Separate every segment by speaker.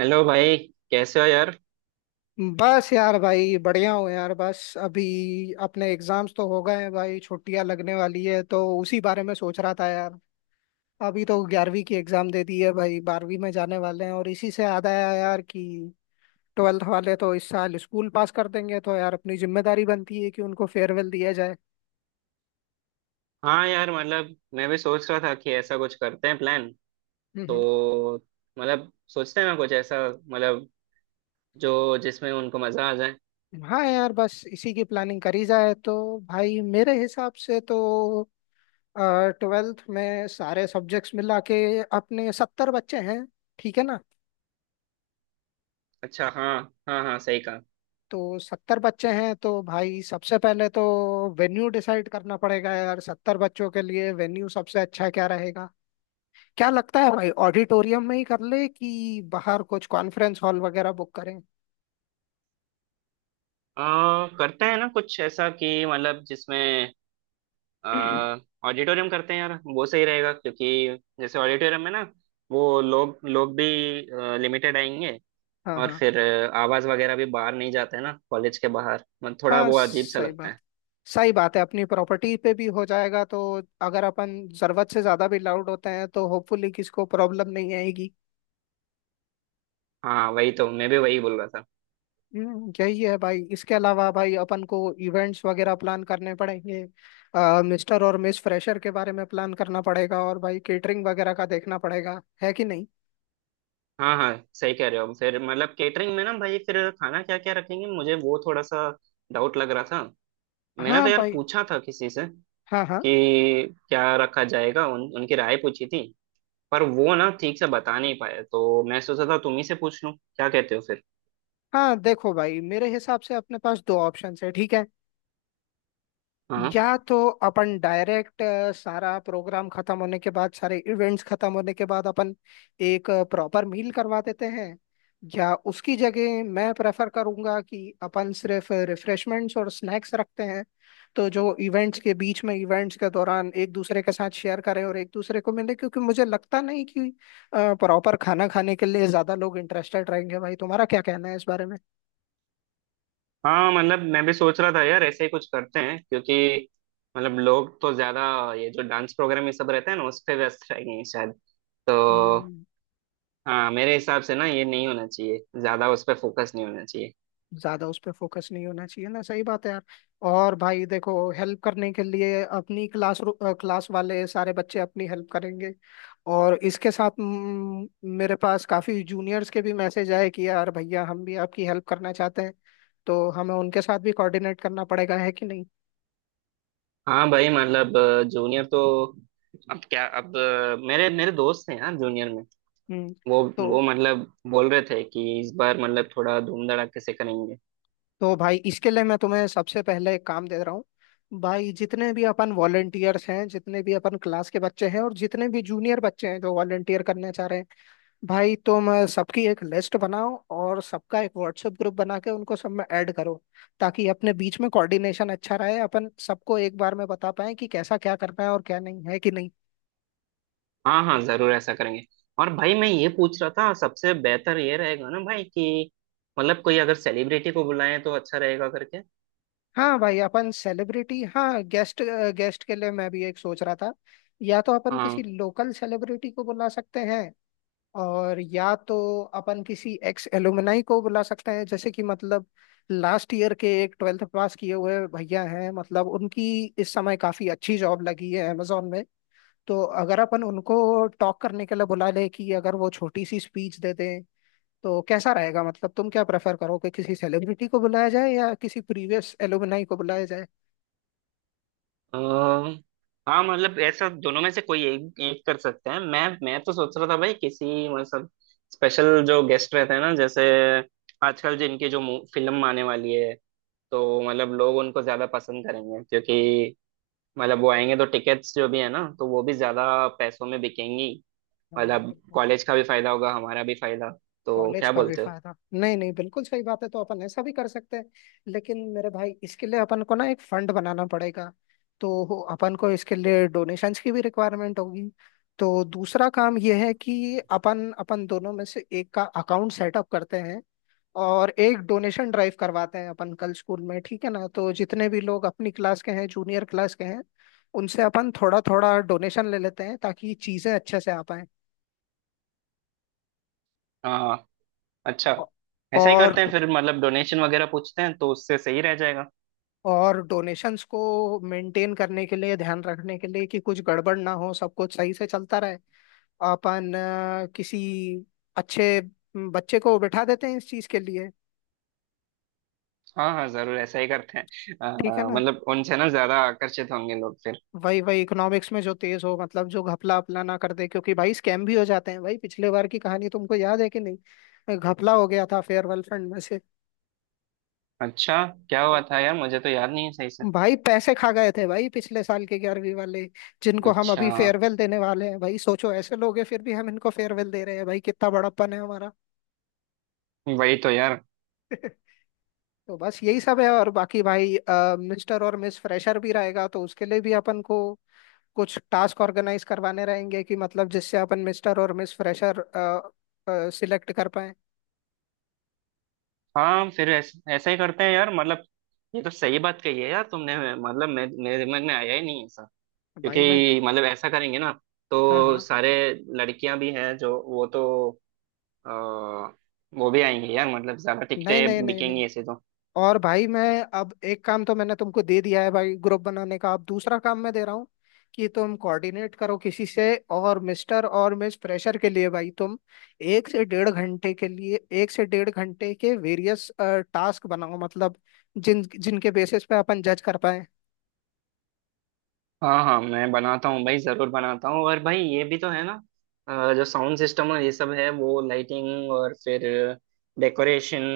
Speaker 1: Hello भाई। कैसे हो यार।
Speaker 2: बस यार भाई बढ़िया हूँ यार, बस अभी अपने एग्जाम्स तो हो गए हैं भाई, छुट्टियां लगने वाली है तो उसी बारे में सोच रहा था यार। अभी तो 11वीं की एग्जाम दे दी है भाई, 12वीं में जाने वाले हैं, और इसी से याद आया यार कि ट्वेल्थ वाले तो इस साल स्कूल पास कर देंगे, तो यार अपनी जिम्मेदारी बनती है कि उनको फेयरवेल दिया जाए।
Speaker 1: हाँ यार, मतलब मैं भी सोच रहा था कि ऐसा कुछ करते हैं प्लान।
Speaker 2: हम्म हम्म।
Speaker 1: तो मतलब सोचते हैं ना कुछ ऐसा, मतलब जो जिसमें उनको मजा आ जाए।
Speaker 2: हाँ यार, बस इसी की प्लानिंग करी जाए तो। भाई मेरे हिसाब से तो ट्वेल्थ में सारे सब्जेक्ट्स मिला के अपने 70 बच्चे हैं, ठीक है ना?
Speaker 1: अच्छा। हाँ हाँ हाँ, सही कहा।
Speaker 2: तो 70 बच्चे हैं, तो भाई सबसे पहले तो वेन्यू डिसाइड करना पड़ेगा यार। 70 बच्चों के लिए वेन्यू सबसे अच्छा क्या रहेगा? क्या लगता है भाई, ऑडिटोरियम में ही कर ले कि बाहर कुछ कॉन्फ्रेंस हॉल वगैरह बुक करें?
Speaker 1: करते हैं ना कुछ ऐसा कि मतलब जिसमें आ, ऑडिटोरियम करते हैं यार, वो सही रहेगा क्योंकि जैसे ऑडिटोरियम में ना वो लोग लोग भी लिमिटेड आएंगे।
Speaker 2: हाँ
Speaker 1: और
Speaker 2: हाँ
Speaker 1: फिर आवाज वगैरह भी बाहर नहीं जाते ना कॉलेज के बाहर, मतलब थोड़ा
Speaker 2: हाँ,
Speaker 1: वो अजीब सा लगता है।
Speaker 2: सही बात है, अपनी प्रॉपर्टी पे भी हो जाएगा, तो अगर अपन जरूरत से ज्यादा भी लाउड होते हैं तो होपफुली किसी को प्रॉब्लम नहीं आएगी।
Speaker 1: हाँ, वही तो मैं भी वही बोल रहा था।
Speaker 2: यही है भाई, इसके अलावा भाई अपन को इवेंट्स वगैरह प्लान करने पड़ेंगे। मिस्टर और मिस फ्रेशर के बारे में प्लान करना पड़ेगा, और भाई केटरिंग वगैरह का देखना पड़ेगा, है कि नहीं?
Speaker 1: हाँ हाँ, सही कह रहे हो। फिर मतलब केटरिंग में ना भाई, फिर खाना क्या क्या रखेंगे, मुझे वो थोड़ा सा डाउट लग रहा था। मैंने
Speaker 2: हाँ
Speaker 1: तो यार
Speaker 2: भाई,
Speaker 1: पूछा था किसी से
Speaker 2: हाँ हाँ।
Speaker 1: कि क्या रखा जाएगा, उनकी राय पूछी थी। पर वो ना ठीक से बता नहीं पाए, तो मैं सोचा था तुम ही से पूछ लूं। क्या कहते हो फिर?
Speaker 2: हाँ देखो भाई, मेरे हिसाब से अपने पास दो ऑप्शंस है, ठीक है?
Speaker 1: हाँ
Speaker 2: या तो अपन डायरेक्ट सारा प्रोग्राम खत्म होने के बाद, सारे इवेंट्स खत्म होने के बाद, अपन एक प्रॉपर मील करवा देते हैं, या उसकी जगह मैं प्रेफर करूंगा कि अपन सिर्फ रिफ्रेशमेंट्स और स्नैक्स रखते हैं, तो जो इवेंट्स के बीच में, इवेंट्स के दौरान, एक दूसरे के साथ शेयर करें और एक दूसरे को मिले, क्योंकि मुझे लगता नहीं कि प्रॉपर खाना खाने के लिए ज्यादा लोग इंटरेस्टेड रहेंगे। भाई तुम्हारा क्या कहना है इस बारे में?
Speaker 1: हाँ, मतलब मैं भी सोच रहा था यार, ऐसे ही कुछ करते हैं क्योंकि मतलब लोग तो ज्यादा ये जो डांस प्रोग्राम ये सब रहते हैं ना, उस पे व्यस्त रहेंगे शायद, तो
Speaker 2: हम्म,
Speaker 1: हाँ, मेरे हिसाब से ना ये नहीं होना चाहिए, ज्यादा उस पर फोकस नहीं होना चाहिए।
Speaker 2: ज्यादा उस पर फोकस नहीं होना चाहिए ना, सही बात है यार। और भाई देखो, हेल्प करने के लिए अपनी क्लास क्लास वाले सारे बच्चे अपनी हेल्प करेंगे, और इसके साथ मेरे पास काफी जूनियर्स के भी मैसेज आए कि यार भैया हम भी आपकी हेल्प करना चाहते हैं, तो हमें उनके साथ भी कोऑर्डिनेट करना पड़ेगा, है कि नहीं?
Speaker 1: हाँ भाई, मतलब जूनियर तो अब क्या, अब मेरे मेरे दोस्त हैं यार जूनियर में।
Speaker 2: हम्म
Speaker 1: वो
Speaker 2: तो
Speaker 1: वो मतलब बोल रहे थे कि इस बार मतलब थोड़ा धूम धड़ाके से करेंगे।
Speaker 2: तो भाई इसके लिए मैं तुम्हें सबसे पहले एक काम दे रहा हूँ। भाई जितने भी अपन वॉलेंटियर्स हैं, जितने भी अपन क्लास के बच्चे हैं, और जितने भी जूनियर बच्चे हैं जो वॉलेंटियर करना चाह रहे हैं, भाई तुम सबकी एक लिस्ट बनाओ, और सबका एक व्हाट्सएप ग्रुप बना के उनको सब में ऐड करो, ताकि अपने बीच में कोऑर्डिनेशन अच्छा रहे, अपन सबको एक बार में बता पाए कि कैसा क्या करना है और क्या नहीं, है कि नहीं?
Speaker 1: हाँ हाँ, जरूर ऐसा करेंगे। और भाई मैं ये पूछ रहा था, सबसे बेहतर ये रहेगा ना भाई, कि मतलब कोई अगर सेलिब्रिटी को बुलाएं तो अच्छा रहेगा करके।
Speaker 2: हाँ भाई, अपन सेलिब्रिटी, हाँ, गेस्ट, गेस्ट के लिए मैं भी एक सोच रहा था। या तो अपन किसी
Speaker 1: हाँ।
Speaker 2: लोकल सेलिब्रिटी को बुला सकते हैं, और या तो अपन किसी एक्स एलुमनाई को बुला सकते हैं, जैसे कि मतलब लास्ट ईयर के एक ट्वेल्थ पास किए हुए भैया हैं, मतलब उनकी इस समय काफी अच्छी जॉब लगी है अमेजोन में। तो अगर अपन उनको टॉक करने के लिए बुला ले कि अगर वो छोटी सी स्पीच दे दें, तो कैसा रहेगा? मतलब तुम क्या प्रेफर करोगे, किसी सेलिब्रिटी को बुलाया जाए या किसी प्रीवियस एलुमनाई को बुलाया जाए?
Speaker 1: अ, हाँ मतलब ऐसा, दोनों में से कोई एक एक कर सकते हैं। मैं तो सोच रहा था भाई किसी मतलब स्पेशल, जो गेस्ट रहते हैं ना, जैसे आजकल जिनकी जो फिल्म आने वाली है, तो मतलब लोग उनको ज्यादा पसंद करेंगे, क्योंकि मतलब वो आएंगे तो टिकट्स जो भी है ना, तो वो भी ज्यादा पैसों में बिकेंगी।
Speaker 2: हाँ,
Speaker 1: मतलब कॉलेज का भी फायदा होगा, हमारा भी फायदा। तो
Speaker 2: कॉलेज
Speaker 1: क्या
Speaker 2: का भी
Speaker 1: बोलते हो?
Speaker 2: फायदा, नहीं नहीं, बिल्कुल सही बात है, तो अपन ऐसा भी कर सकते हैं। लेकिन मेरे भाई, इसके लिए अपन को ना एक फंड बनाना पड़ेगा, तो अपन को इसके लिए डोनेशंस की भी रिक्वायरमेंट होगी। तो दूसरा काम यह है कि अपन अपन दोनों में से एक का अकाउंट सेटअप करते हैं और एक डोनेशन ड्राइव करवाते हैं अपन, कल स्कूल में, ठीक है ना? तो जितने भी लोग अपनी क्लास के हैं, जूनियर क्लास के हैं, उनसे अपन थोड़ा थोड़ा डोनेशन ले लेते हैं, ताकि चीजें अच्छे से आ पाए।
Speaker 1: हाँ। अच्छा, ऐसा ही
Speaker 2: और
Speaker 1: करते हैं फिर। मतलब डोनेशन वगैरह पूछते हैं, तो उससे सही रह जाएगा।
Speaker 2: और डोनेशंस को मेंटेन करने के लिए, ध्यान रखने के लिए कि कुछ गड़बड़ ना हो, सब कुछ सही से चलता रहे, अपन किसी अच्छे बच्चे को बिठा देते हैं इस चीज के लिए।
Speaker 1: हाँ हाँ, जरूर ऐसा ही करते हैं।
Speaker 2: ठीक है ना?
Speaker 1: मतलब उनसे ना ज्यादा आकर्षित होंगे लोग फिर।
Speaker 2: वही वही इकोनॉमिक्स में जो तेज हो, मतलब जो घपला अपला ना कर दे, क्योंकि भाई स्कैम भी हो जाते हैं भाई। पिछले बार की कहानी तुमको याद है कि नहीं? घपला हो गया था फेयरवेल फंड में से।
Speaker 1: अच्छा, क्या हुआ था यार? मुझे तो याद नहीं है सही से।
Speaker 2: भाई पैसे खा गए थे भाई पिछले साल के 11वीं वाले, जिनको हम
Speaker 1: अच्छा।
Speaker 2: अभी फेयरवेल देने वाले हैं। भाई सोचो, ऐसे लोग हैं फिर भी हम इनको फेयरवेल दे रहे हैं, भाई कितना बड़प्पन है हमारा।
Speaker 1: वही तो यार।
Speaker 2: तो बस यही सब है, और बाकी भाई मिस्टर और मिस फ्रेशर भी रहेगा, तो उसके लिए भी अपन को कुछ टास्क ऑर्गेनाइज करवाने रहेंगे, कि मतलब जिससे अपन मिस्टर और मिस फ्रेशर सिलेक्ट कर पाए।
Speaker 1: हाँ, फिर ऐसा ऐसा ही करते हैं यार, मतलब ये तो सही बात कही है यार तुमने, मतलब मेरे दिमाग में आया ही नहीं ऐसा,
Speaker 2: भाई मैं,
Speaker 1: क्योंकि मतलब ऐसा करेंगे ना।
Speaker 2: हाँ
Speaker 1: तो
Speaker 2: हाँ,
Speaker 1: सारे लड़कियां भी हैं, जो वो तो आ, वो भी आएंगी यार, मतलब ज्यादा
Speaker 2: नहीं नहीं
Speaker 1: टिकटें
Speaker 2: नहीं नहीं,
Speaker 1: बिकेंगी ऐसे तो।
Speaker 2: और भाई मैं, अब एक काम तो मैंने तुमको दे दिया है भाई, ग्रुप बनाने का। अब दूसरा काम मैं दे रहा हूँ, कि तुम कोऑर्डिनेट करो किसी से, और मिस्टर और मिस फ्रेशर के लिए भाई तुम 1 से 1.5 घंटे के वेरियस टास्क बनाओ, मतलब जिन जिनके बेसिस पे अपन जज कर पाए।
Speaker 1: हाँ हाँ, मैं बनाता हूँ भाई, जरूर बनाता हूँ। और भाई ये भी तो है ना, जो साउंड सिस्टम और ये सब है, वो लाइटिंग और फिर डेकोरेशन,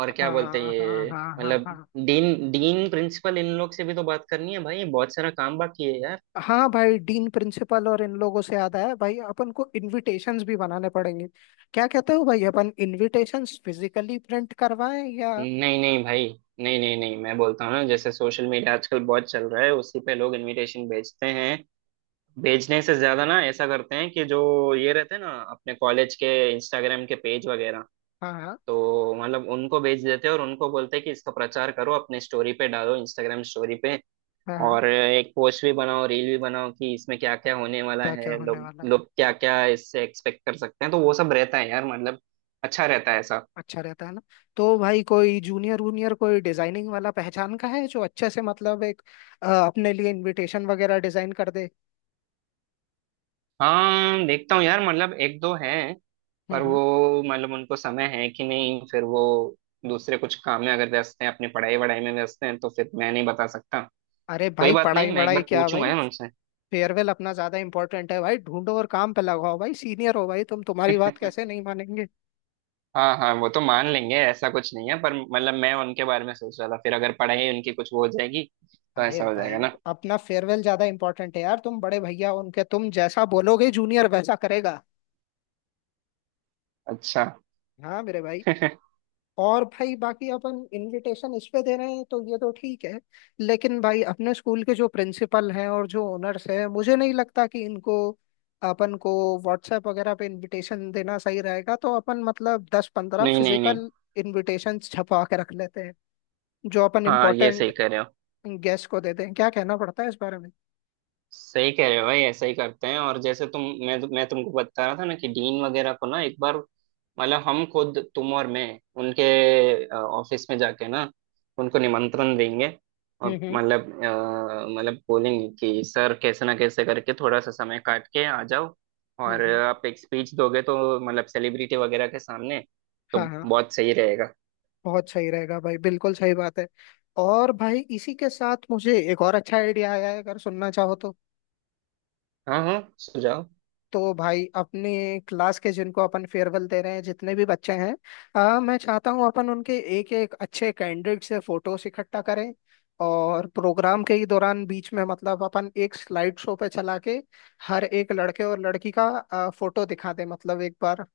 Speaker 1: और क्या बोलते हैं
Speaker 2: हाँ हाँ
Speaker 1: ये,
Speaker 2: हाँ हाँ
Speaker 1: मतलब
Speaker 2: हाँ।
Speaker 1: डीन डीन प्रिंसिपल इन लोग से भी तो बात करनी है भाई, बहुत सारा काम बाकी है यार।
Speaker 2: हाँ भाई, डीन प्रिंसिपल और इन लोगों से याद आया भाई, अपन को इनविटेशंस भी बनाने पड़ेंगे। क्या कहते हो भाई, अपन इनविटेशंस फिजिकली प्रिंट करवाएं या?
Speaker 1: नहीं नहीं भाई, नहीं नहीं नहीं, मैं बोलता हूँ ना, जैसे सोशल मीडिया आजकल बहुत चल रहा है, उसी पे लोग इनविटेशन भेजते हैं। भेजने से ज्यादा ना ऐसा करते हैं कि जो ये रहते हैं ना अपने कॉलेज के इंस्टाग्राम के पेज वगैरह,
Speaker 2: हाँ
Speaker 1: तो मतलब उनको बेच देते और उनको बोलते कि इसका प्रचार करो, अपने स्टोरी पे डालो, इंस्टाग्राम स्टोरी पे।
Speaker 2: हाँ हाँ।
Speaker 1: और एक पोस्ट भी बनाओ, रील भी बनाओ, कि इसमें क्या क्या होने वाला
Speaker 2: क्या क्या
Speaker 1: है,
Speaker 2: होने
Speaker 1: लोग
Speaker 2: वाला है।
Speaker 1: लोग क्या क्या इससे एक्सपेक्ट कर सकते हैं, तो वो सब रहता है यार मतलब। अच्छा रहता है ऐसा।
Speaker 2: अच्छा रहता है ना। तो भाई कोई जूनियर वूनियर, कोई डिजाइनिंग वाला पहचान का है जो अच्छे से मतलब एक अपने लिए इनविटेशन वगैरह डिजाइन कर दे?
Speaker 1: हाँ, देखता हूँ यार, मतलब एक दो हैं।
Speaker 2: हम्म
Speaker 1: पर
Speaker 2: हम्म।
Speaker 1: वो, मतलब उनको समय है कि नहीं, फिर वो दूसरे कुछ काम में अगर व्यस्त हैं, अपनी पढ़ाई वढ़ाई में व्यस्त हैं, तो फिर मैं नहीं बता सकता।
Speaker 2: अरे
Speaker 1: कोई
Speaker 2: भाई,
Speaker 1: बात
Speaker 2: पढ़ाई
Speaker 1: नहीं, मैं एक
Speaker 2: वढ़ाई
Speaker 1: बार
Speaker 2: क्या
Speaker 1: पूछूंगा
Speaker 2: भाई,
Speaker 1: यार उनसे।
Speaker 2: फेयरवेल अपना ज्यादा इंपॉर्टेंट है भाई, ढूंढो और काम पे लगाओ, भाई सीनियर हो भाई तुम, तुम्हारी बात कैसे नहीं मानेंगे?
Speaker 1: हाँ हाँ, वो तो मान लेंगे, ऐसा कुछ नहीं है। पर मतलब मैं उनके बारे में सोच रहा था, फिर अगर पढ़ाई उनकी कुछ वो हो जाएगी, तो
Speaker 2: अरे
Speaker 1: ऐसा हो
Speaker 2: भाई,
Speaker 1: जाएगा ना।
Speaker 2: अपना फेयरवेल ज्यादा इंपॉर्टेंट है यार, तुम बड़े भैया हो उनके, तुम जैसा बोलोगे जूनियर वैसा करेगा।
Speaker 1: अच्छा।
Speaker 2: हाँ मेरे भाई।
Speaker 1: नहीं
Speaker 2: और भाई बाकी, अपन इनविटेशन इस पे दे रहे हैं तो ये तो ठीक है, लेकिन भाई अपने स्कूल के जो प्रिंसिपल हैं और जो ओनर्स हैं, मुझे नहीं लगता कि इनको अपन को व्हाट्सएप वगैरह पे इनविटेशन देना सही रहेगा, तो अपन मतलब 10-15
Speaker 1: नहीं नहीं।
Speaker 2: फिजिकल इनविटेशन छपवा के रख लेते हैं, जो अपन
Speaker 1: हाँ ये सही
Speaker 2: इम्पोर्टेंट
Speaker 1: कह रहे हो।
Speaker 2: गेस्ट को देते हैं। क्या कहना पड़ता है इस बारे में?
Speaker 1: सही कह रहे हो भाई, ऐसा ही करते हैं। और जैसे तुम, मैं तुमको बता रहा था ना कि डीन वगैरह को ना एक बार, मतलब हम खुद, तुम और मैं, उनके ऑफिस में जाके ना उनको निमंत्रण देंगे।
Speaker 2: हम्म
Speaker 1: और
Speaker 2: हम्म
Speaker 1: मतलब मतलब बोलेंगे कि सर, कैसे ना कैसे करके थोड़ा सा समय काट के आ जाओ,
Speaker 2: हम्म
Speaker 1: और
Speaker 2: हम्म।
Speaker 1: आप एक स्पीच दोगे तो मतलब सेलिब्रिटी वगैरह के सामने, तो
Speaker 2: हाँ हाँ,
Speaker 1: बहुत सही रहेगा।
Speaker 2: बहुत सही रहेगा भाई, बिल्कुल सही बात है। और भाई इसी के साथ मुझे एक और अच्छा आइडिया आया है, अगर सुनना चाहो तो।
Speaker 1: हाँ हाँ, सुझाव।
Speaker 2: तो भाई अपने क्लास के, जिनको अपन फेयरवेल दे रहे हैं, जितने भी बच्चे हैं, मैं चाहता हूँ अपन उनके एक एक अच्छे कैंडिडेट से फोटोस इकट्ठा करें, और प्रोग्राम के ही दौरान बीच में, मतलब अपन एक स्लाइड शो पे चला के हर एक लड़के और लड़की का फोटो दिखा दें, मतलब एक बार।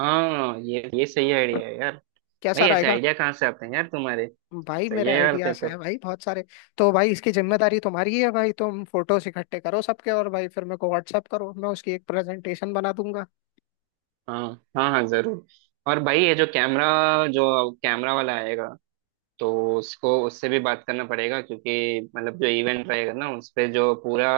Speaker 1: हाँ, ये सही आइडिया है यार। भाई
Speaker 2: कैसा
Speaker 1: ऐसे
Speaker 2: रहेगा?
Speaker 1: आइडिया कहाँ से आते हैं यार तुम्हारे?
Speaker 2: भाई
Speaker 1: सही
Speaker 2: मेरे
Speaker 1: है यार, थे
Speaker 2: आइडियाज
Speaker 1: तो।
Speaker 2: हैं भाई बहुत सारे। तो भाई इसकी जिम्मेदारी तुम्हारी ही है भाई, तुम फोटोस इकट्ठे करो सबके, और भाई फिर मेरे को व्हाट्सअप करो, मैं उसकी एक प्रेजेंटेशन बना दूंगा।
Speaker 1: हाँ हाँ हाँ, जरूर। और भाई ये जो कैमरा वाला आएगा, तो उसको उससे भी बात करना पड़ेगा, क्योंकि मतलब जो इवेंट रहेगा ना उस पे, जो पूरा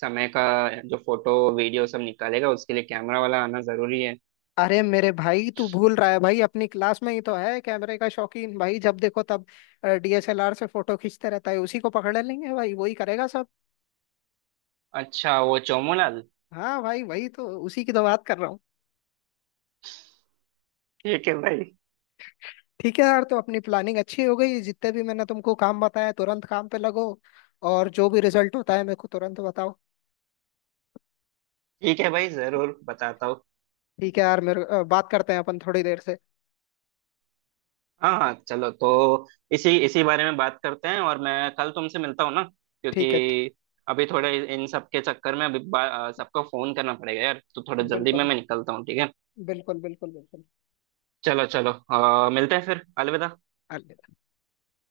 Speaker 1: समय का जो फोटो वीडियो सब निकालेगा, उसके लिए कैमरा वाला आना जरूरी है।
Speaker 2: अरे मेरे भाई, तू भूल रहा है भाई, अपनी क्लास में ही तो है कैमरे का शौकीन। भाई जब देखो तब डीएसएलआर से फोटो खींचते रहता है, उसी को पकड़ लेंगे भाई, वही करेगा सब।
Speaker 1: अच्छा, वो चोमोलाल।
Speaker 2: हाँ भाई, वही तो, उसी की तो बात कर रहा हूँ।
Speaker 1: ठीक है भाई।
Speaker 2: ठीक है यार, तो अपनी प्लानिंग अच्छी हो गई। जितने भी मैंने तुमको काम बताया, तुरंत काम पे लगो, और जो भी रिजल्ट होता है मेरे को तुरंत बताओ।
Speaker 1: ठीक है भाई, जरूर बताता हूँ।
Speaker 2: ठीक है यार मेरे, बात करते हैं अपन थोड़ी देर से।
Speaker 1: हाँ हाँ, चलो तो इसी इसी बारे में बात करते हैं, और मैं कल तुमसे मिलता हूँ ना, क्योंकि
Speaker 2: ठीक है
Speaker 1: अभी थोड़े इन सब के चक्कर में, अभी सबको फोन करना पड़ेगा यार, तो थोड़ा जल्दी में
Speaker 2: बिल्कुल,
Speaker 1: मैं निकलता हूँ, ठीक है।
Speaker 2: बिल्कुल बिल्कुल बिल्कुल।
Speaker 1: चलो चलो, मिलते हैं फिर। अलविदा।
Speaker 2: अलविदा।